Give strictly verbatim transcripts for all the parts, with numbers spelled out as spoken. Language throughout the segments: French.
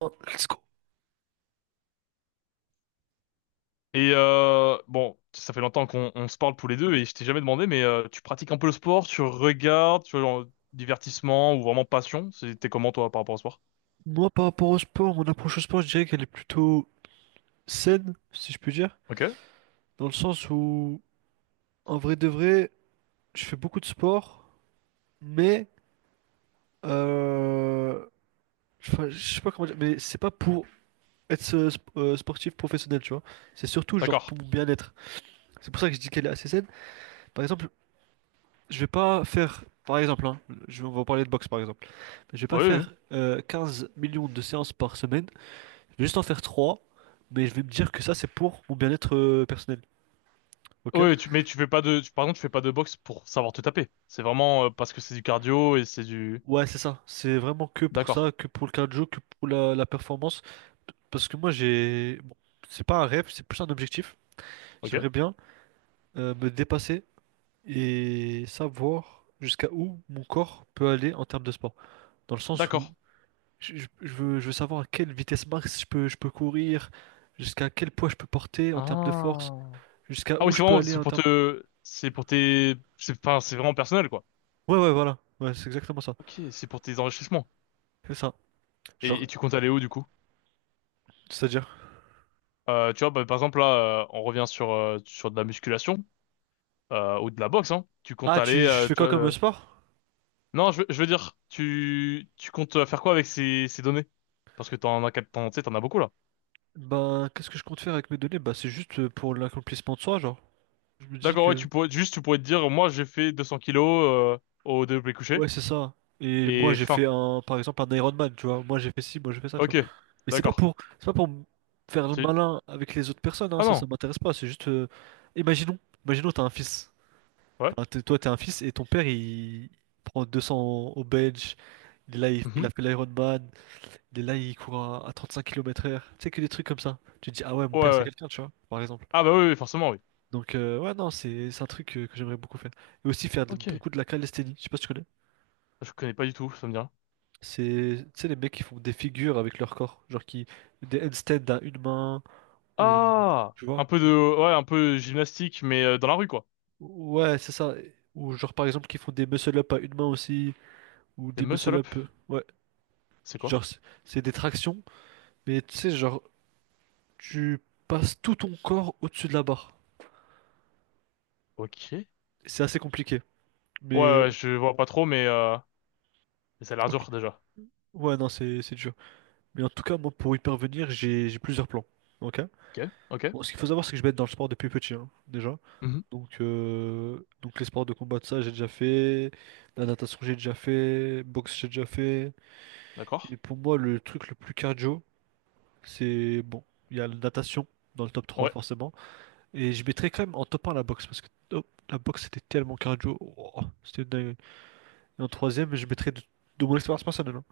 Oh, Let's go. Et euh, bon, ça fait longtemps qu'on on se parle tous les deux et je t'ai jamais demandé, mais euh, tu pratiques un peu le sport, tu regardes, tu vois, genre, divertissement ou vraiment passion? C'est- T'es comment toi par rapport au sport? Moi, par rapport au sport, mon approche au sport, je dirais qu'elle est plutôt saine, si je puis dire. Ok, Dans le sens où, en vrai de vrai, je fais beaucoup de sport, mais euh, enfin, je sais pas comment dire, mais c'est pas pour être euh, sp- euh, sportif professionnel, tu vois. C'est surtout genre d'accord. pour mon bien-être. C'est pour ça que je dis qu'elle est assez saine. Par exemple, je vais pas faire, par exemple, hein, je, on va parler de boxe par exemple, je vais pas Oui, oui. faire euh, 15 millions de séances par semaine. Je vais juste en faire trois, mais je vais me dire que ça, c'est pour mon bien-être euh, personnel. Ok? Oui, tu, mais tu fais pas de, tu, par exemple, tu fais pas de boxe pour savoir te taper. C'est vraiment euh, parce que c'est du cardio et c'est du. Ouais, c'est ça. C'est vraiment que pour D'accord. ça, que pour le cardio, que pour la, la performance. Parce que moi, j'ai. Bon, c'est pas un rêve, c'est plus un objectif. Ok. J'aimerais bien euh, me dépasser et savoir jusqu'à où mon corps peut aller en termes de sport. Dans le sens où D'accord. je, je- je veux, je veux savoir à quelle vitesse max je peux, je peux courir, jusqu'à quel poids je peux porter en termes de force, Ah. jusqu'à Ah où oui, c'est je peux vraiment, aller c'est en pour termes. te, c'est pour tes, c'est, enfin, c'est vraiment personnel quoi. Ouais, ouais, voilà. Ouais, c'est exactement ça. Ok, c'est pour tes enrichissements. C'est ça. Et, Genre, et tu comptes aller où du coup? c'est-à-dire? Euh, tu vois, bah, par exemple, là, euh, on revient sur, euh, sur de la musculation euh, ou de la boxe, hein. Tu comptes Ah, aller, tu, je euh, fais tu quoi vois... comme euh, euh, sport? Non, je veux, je veux dire, tu, tu comptes euh, faire quoi avec ces, ces données? Parce que t'en as, quel- t'en, tu sais, t'en as beaucoup, là. Ben, qu'est-ce que je compte faire avec mes données? Bah, c'est juste euh, pour l'accomplissement de soi, genre. Je me dis D'accord, ouais, que, tu pourrais, juste, tu pourrais te dire, moi, j'ai fait deux cents kilos euh, au développé couché, ouais, c'est ça. Et moi, et j'ai fin. fait un, par exemple, un Ironman, tu vois. Moi, j'ai fait ci, moi, j'ai fait ça, tu vois. Ok, Mais c'est pas d'accord. pour, c'est pas pour me faire le Tu... malin avec les autres personnes, hein, Ah ça, ça non, m'intéresse pas. C'est juste, euh, imaginons, imaginons, t'as un fils. ouais. Enfin, t'es- toi, t'es un fils et ton père, il prend deux cents au bench. Il a, il Mhm. a fait l'Ironman. Il est là, il court à, à cinq kilomètres heure. Tu sais que des trucs comme ça. Tu te dis, ah ouais, mon Ouais, père c'est ouais. quelqu'un, tu vois, par exemple. Ah bah oui, oui, forcément, oui. Donc, euh, ouais, non, c'est c'est un truc euh, que, j'aimerais beaucoup faire. Et aussi faire de- Ok, beaucoup de la calisthénie. Je sais pas si tu connais. je connais pas du tout, ça me dit rien. C'est, tu sais, les mecs qui font des figures avec leur corps. Genre qui. Des handstands à une main. Ou. Ah! Tu Un vois? peu des- de... Ouais, un peu gymnastique, mais euh, dans la rue, quoi. Ouais, c'est ça. Ou genre, par exemple, qui font des muscle-up à une main aussi. Ou Des des muscle-up, muscle-up. euh, Ouais. c'est quoi? Genre, c'est c'est des tractions. Mais tu sais, genre, tu passes tout ton corps au-dessus de la barre. Ok. Ouais, C'est assez compliqué. Mais ouais, je vois pas trop, mais, euh, mais ça a l'air ok. dur déjà. Ouais, non, c'est c'est dur. Mais en tout cas, moi, pour y parvenir, j'ai j'ai plusieurs plans. Ok? Ok, ok. Bon, ce qu'il faut savoir, c'est que je vais être dans le sport depuis petit, hein, déjà. Mhm. Donc, euh, donc les sports de combat, de ça, j'ai déjà fait. La natation, j'ai déjà fait. Boxe, j'ai déjà fait. Et D'accord. pour moi, le truc le plus cardio, c'est, bon, il y a la natation dans le top trois Ouais. forcément. Et je mettrais quand même en top un la boxe, parce que oh, la boxe, c'était tellement cardio. Oh, c'était dingue. Et en troisième, je mettrais de, de mon expérience personnelle, hein.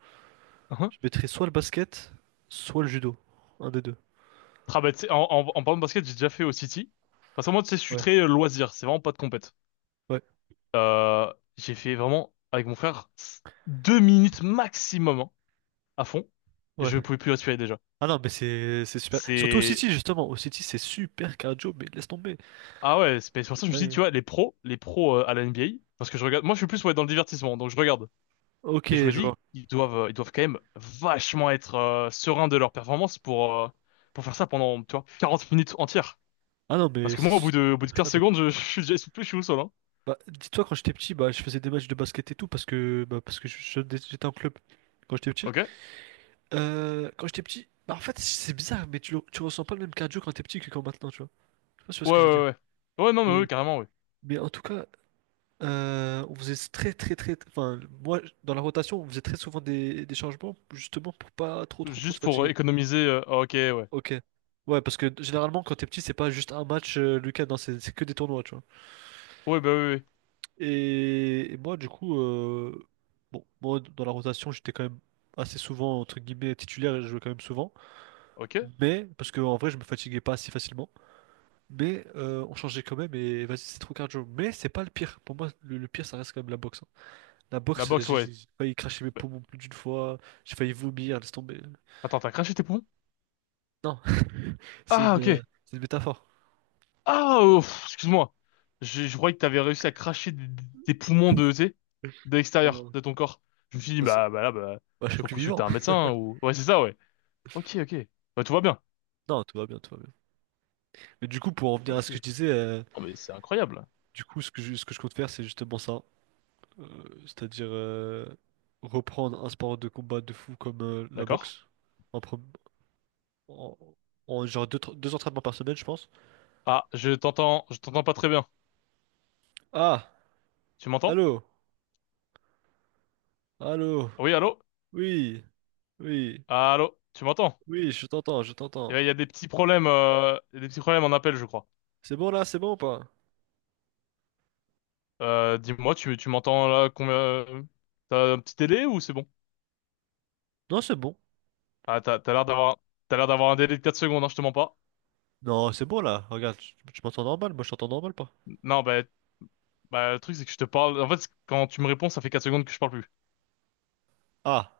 Mhm. Je mettrais soit le basket, soit le judo. Un des deux. Ah bah, tu sais, en, en, en parlant de basket, j'ai déjà fait au City. Parce que moi, tu sais, je suis Ouais, très euh, loisir, c'est vraiment pas de compète. ouais, Euh, j'ai fait vraiment, avec mon frère, s- deux minutes maximum hein, à fond. Je ouais. pouvais plus respirer déjà. Ah non, mais c'est c'est super. Surtout au C'est... City, justement. Au City, c'est super cardio, mais laisse tomber. Ah ouais, c'est mais c'est pour ça C'est que je me suis dit, dingue. tu vois, les pros, les pros euh, à la N B A, parce que je regarde... Moi, je suis plus ouais, dans le divertissement, donc je regarde. Ok, Et je me je dis, vois. ils doivent, euh, ils doivent quand même vachement être euh, sereins de leur performance pour, euh, pour faire ça pendant, tu vois, quarante minutes entières. Ah non, Parce mais que c'est moi, au bout de, au bout de super quinze cardio. secondes, je, je suis déjà essoufflé, je suis au sol, hein. Bah, dis-toi, quand j'étais petit, bah, je faisais des matchs de basket et tout parce que, bah, parce que je- je- j'étais en club quand j'étais petit. Ok? Ouais, Euh, quand j'étais petit, bah, en fait, c'est bizarre, mais tu, le- tu ressens pas le même cardio quand t'es petit que quand maintenant, tu vois. Je sais pas si tu vois ouais, ce que je veux dire. ouais. Ouais, Ouais, non, mais oui, Mais, carrément, oui. mais en tout cas, Euh, on faisait très très très, enfin moi dans la rotation on faisait très souvent des, des changements justement pour pas trop trop trop se Juste pour euh, fatiguer. économiser, euh, ah, ok, ouais. Ok. Ouais parce que généralement quand t'es petit c'est pas juste un match euh, le week-end, hein, c'est c'est que des tournois tu vois. Ouais, bah oui, oui. Et, et moi du coup euh, bon moi dans la rotation j'étais quand même assez souvent entre guillemets titulaire et je jouais quand même souvent. Ok? Mais parce que en vrai je me fatiguais pas si facilement. Mais euh, on changeait quand même et vas-y c'est trop cardio. Mais c'est pas le pire. Pour moi le, le pire ça reste quand même la boxe, hein. La La boxe, boxe, j'ai ouais. j'ai failli cracher mes Bah, poumons plus d'une fois, j'ai failli vomir, laisse tomber. attends, t'as craché tes poumons? Non, c'est Ah, une, ok. euh, c'est une métaphore. Ah, oh, pff, excuse-moi. Je, je croyais que t'avais réussi à cracher des, des poumons de, tu sais, de Non, l'extérieur non, de ton corps. Je me suis dit, non, ça- bah, bah là, bah, bah, je suis faut plus consulter vivant. un médecin ou... Ouais, c'est ça, ouais. Ok, ok. Bah, tout va bien. Non, tout va bien, tout va bien. Mais du coup, pour en venir à ce Ok. que je disais, euh, Oh, mais c'est incroyable. du coup, ce que je, ce que je compte faire, c'est justement ça. Euh, c'est-à-dire euh, reprendre un sport de combat de fou comme euh, la D'accord. boxe. En, pre- en- en genre deux, tra- deux entraînements par semaine, je pense. Ah, je t'entends, je t'entends pas très bien. Ah, Tu m'entends? allô, allô, Oui, allô? oui, oui, Ah, Allô? Tu m'entends? oui, je t'entends, je Eh t'entends. ben, il y a des petits problèmes, euh, il y a des petits problèmes en appel, je crois. C'est bon là, c'est bon ou pas? Euh, dis-moi, tu, tu m'entends là combien? euh, T'as un petit délai ou c'est bon? Non, c'est bon. Ah, t'as, t'as l'air d'avoir, t'as l'air d'avoir un délai de quatre secondes, hein, je te mens pas. Non, c'est bon là. Regarde, tu, tu m'entends normal, moi je t'entends normal pas. Non, bah, bah, le truc, c'est que je te parle. En fait, quand tu me réponds, ça fait quatre secondes que je parle plus. Ah,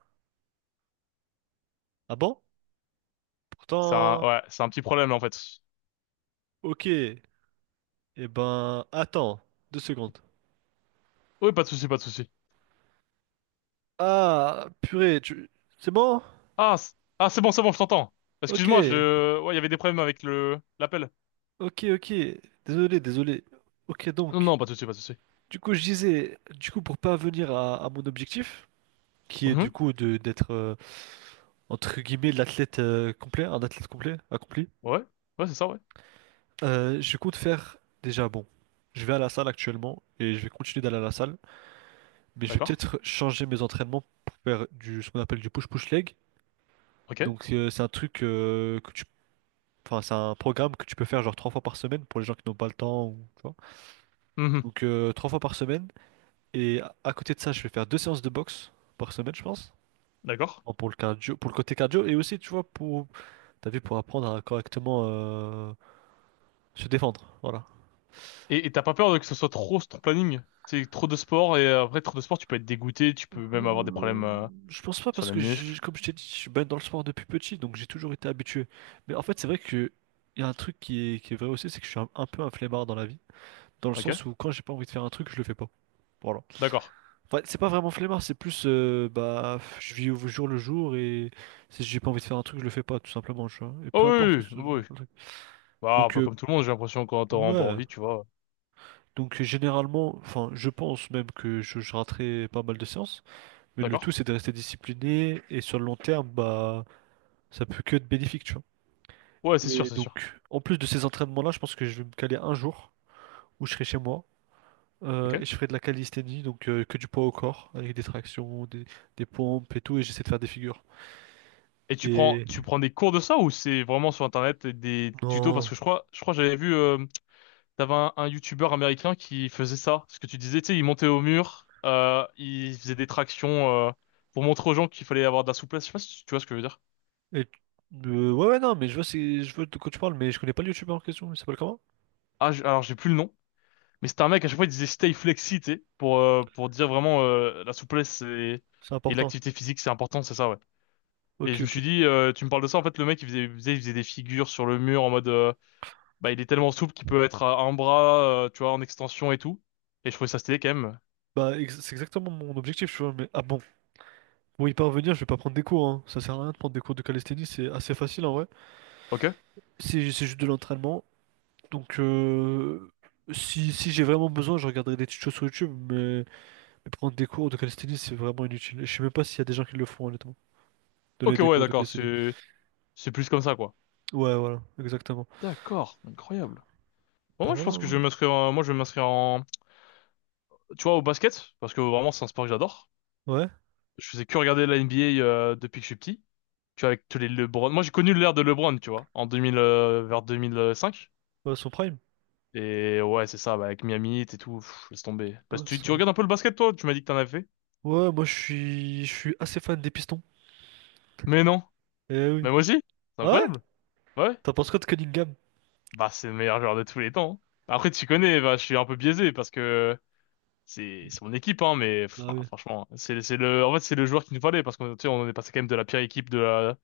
ah bon? C'est un, Pourtant, ouais, c'est un petit problème, en fait. ok. Eh ben, attends, deux secondes. Oui, pas de souci, pas de souci. Ah, purée, tu. C'est bon? Ah, c- ah c'est bon, c'est bon, je t'entends. Ok, Excuse-moi, je... Ouais, il y avait des problèmes avec le l'appel. ok, ok. Désolé, désolé. Ok, Non, donc, non, pas de souci, pas de souci. du coup, je disais, du coup, pour pas venir à, à mon objectif, qui est du Mhm. coup de d'être, euh, entre guillemets, l'athlète euh, complet, un athlète complet, accompli, Ouais, ouais, c'est ça, ouais. euh, je compte faire déjà, bon, je vais à la salle actuellement et je vais continuer d'aller à la salle. Mais je vais D'accord. peut-être changer mes entraînements pour faire du, ce qu'on appelle du push-push leg. Ok. Donc euh, c'est un truc euh, que tu, enfin c'est un programme que tu peux faire genre trois fois par semaine pour les gens qui n'ont pas le temps ou tu vois. Mhm. Donc euh, trois fois par semaine. Et à à côté de ça, je vais faire deux séances de boxe par semaine, je pense. D'accord. Bon, pour le cardio, pour le côté cardio et aussi tu vois pour, t'as vu pour apprendre à correctement euh, se défendre. Voilà. Et et t'as pas peur de que ce soit trop sur ton planning? C'est trop de sport, et euh, après, trop de sport, tu peux être dégoûté, tu peux même avoir des Euh, problèmes euh, Je pense pas sur parce les que j'ai- muscles. comme je t'ai dit, je suis baigné dans le sport depuis petit, donc j'ai toujours été habitué. Mais en fait, c'est vrai que il y a un truc qui est, qui est vrai aussi, c'est que je suis un, un peu un flemmard dans la vie, dans le Ok. sens où quand j'ai pas envie de faire un truc, je le fais pas. Voilà. D'accord. Enfin, c'est pas vraiment flemmard, c'est plus euh, bah je vis au jour le jour et si j'ai pas envie de faire un truc, je le fais pas tout simplement, tu vois. Et peu Oh importe où oui, ce- oui, oui, oui. le truc. Bah, un Donc peu euh, comme tout le monde, j'ai l'impression, quand t'auras pas ouais. envie, tu vois. Donc euh, généralement, enfin, je pense même que je, je raterai pas mal de séances, mais le D'accord. tout c'est de rester discipliné et sur le long terme, bah ça peut que être bénéfique, tu vois. Ouais, c'est sûr, Et c'est sûr. donc, en plus de ces entraînements-là, je pense que je vais me caler un jour où je serai chez moi, euh, Ok. et je ferai de la calisthénie, donc euh, que du poids au corps, avec des tractions, des, des pompes et tout, et j'essaie de faire des figures. Et tu prends, Et tu prends des cours de ça ou c'est vraiment sur Internet et des tutos? Parce non. que je crois, je crois que j'avais vu... euh, T'avais un, un youtubeur américain qui faisait ça, ce que tu disais, tu sais, il montait au mur, euh, il faisait des tractions euh, pour montrer aux gens qu'il fallait avoir de la souplesse. Je sais pas si tu vois ce que je veux dire. Et euh, ouais, ouais, non, mais je vois, c'est, je vois de quoi tu parles, mais je connais pas le youtubeur en question. Il s'appelle comment? Ah, je- alors j'ai plus le nom, mais c'était un mec à chaque fois il disait stay flexi, tu sais, pour euh, pour dire vraiment euh, la souplesse et, C'est et important. l'activité physique c'est important, c'est ça ouais. Et Ok, je me ok. suis dit, euh, tu me parles de ça, en fait le mec il faisait, il faisait, il faisait des figures sur le mur en mode, euh, bah il est tellement souple qu'il peut être à un bras, euh, tu vois, en extension et tout. Et je trouvais ça stylé quand même. Bah, ex- c'est exactement mon objectif, tu vois. Mais ah bon, pour y parvenir, je vais pas prendre des cours, hein. Ça sert à rien de prendre des cours de calisthénie, c'est assez facile en vrai. Ok? C'est c'est juste de l'entraînement. Donc, euh, si, si j'ai vraiment besoin, je regarderai des tutos sur YouTube, mais, mais prendre des cours de calisthénie, c'est vraiment inutile. Et je sais même pas s'il y a des gens qui le font, honnêtement. Donner Ok des ouais cours de d'accord, calisthénie. c'est c'est plus comme ça quoi. Ouais, voilà, exactement. D'accord, incroyable. Bon, Bah moi, je voilà, pense que hein. je vais m'inscrire, en- moi, je vais m'inscrire en, tu vois, au basket, parce que vraiment, c'est un sport que j'adore. Ouais, Je faisais que regarder la N B A, euh, depuis que je suis petit. Tu vois, avec tous les LeBron. Moi, j'ai connu l'ère de LeBron, tu vois, en deux mille, euh, vers deux mille cinq. bah, son prime. Et ouais, c'est ça, bah, avec Miami Heat et tout, pff, laisse tomber. Parce Ah, que tu, tu son- regardes un peu le basket, toi, tu m'as dit que t'en avais fait. ouais, moi je suis je suis assez fan des Pistons. Mais non. Eh Mais oui. moi aussi. C'est Ah ouais? incroyable. Ouais. T'en penses quoi de Cunningham? Bah, c'est le meilleur joueur de tous les temps, hein. Après, tu connais, bah, je suis un peu biaisé parce que c'est c'est mon équipe hein mais Ah enfin, oui. franchement c'est c'est le en fait c'est le joueur qui nous fallait parce qu'on tu sais, on est passé quand même de la pire équipe de la-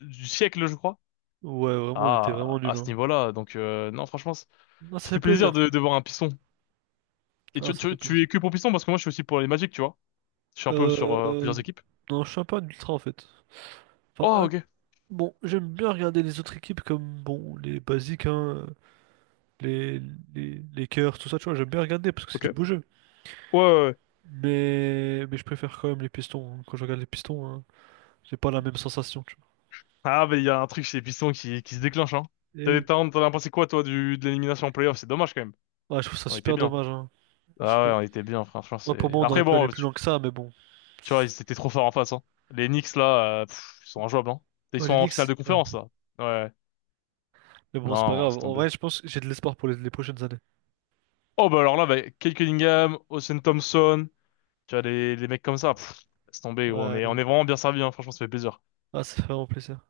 du siècle je crois Ouais, vraiment, on était vraiment à à nuls, ce hein. niveau-là donc euh, non franchement c- Non, ça ça fait fait plaisir plaisir. de, de voir un piston et Ah, tu, ça fait tu tu es plaisir. que pour piston parce que moi je suis aussi pour les Magic tu vois je suis un peu sur euh, Euh... plusieurs équipes Non, je suis un peu un ultra en fait. Enfin, oh un- ok bon, j'aime bien regarder les autres équipes comme, bon, les basiques, hein, les, les, les Lakers, tout ça, tu vois, j'aime bien regarder parce que c'est ok du ouais beau jeu. ouais, ouais. Mais, mais je préfère quand même les Pistons, hein. Quand je regarde les Pistons, hein, j'ai pas la même sensation, tu Ah mais il y a un truc chez les pistons qui qui se déclenche hein vois. Et t'as oui. t'en t'en as pensé quoi toi du de l'élimination en playoff c'est dommage quand même Ouais, je trouve ça on était super bien dommage, hein. Je ah ouais trouve- on était bien franchement Ouais, pour c'est moi, on aurait après pu aller bon. plus loin que ça, mais bon. Tu vois, ils étaient trop forts en face, hein. Les Knicks, là, euh, pff, ils sont injouables, hein. Ils Ouais, sont les en finale Knicks, de ouais. conférence, là. Ouais. Mais bon, c'est pas Non, laisse grave. En tomber. vrai, je pense que j'ai de l'espoir pour les, les prochaines années. Oh, bah alors là, bah, Kate Cunningham, Austin Thompson, tu vois, les, les mecs comme ça, pff, laisse tomber, gros. On est, Ouais. on est vraiment bien servi, hein. Franchement, ça fait plaisir. Ah, ça fait vraiment plaisir.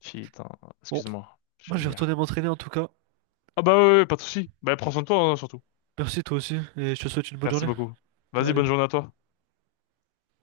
Putain, Bon, excuse-moi, je moi, suis je vais retourner vulgaire. m'entraîner en tout cas. Ah bah ouais, ouais, pas de souci. Bah prends soin de toi, hein, surtout. Merci, toi aussi, et je te souhaite une bonne Merci journée. beaucoup. Vas-y, Allez. bonne journée à toi.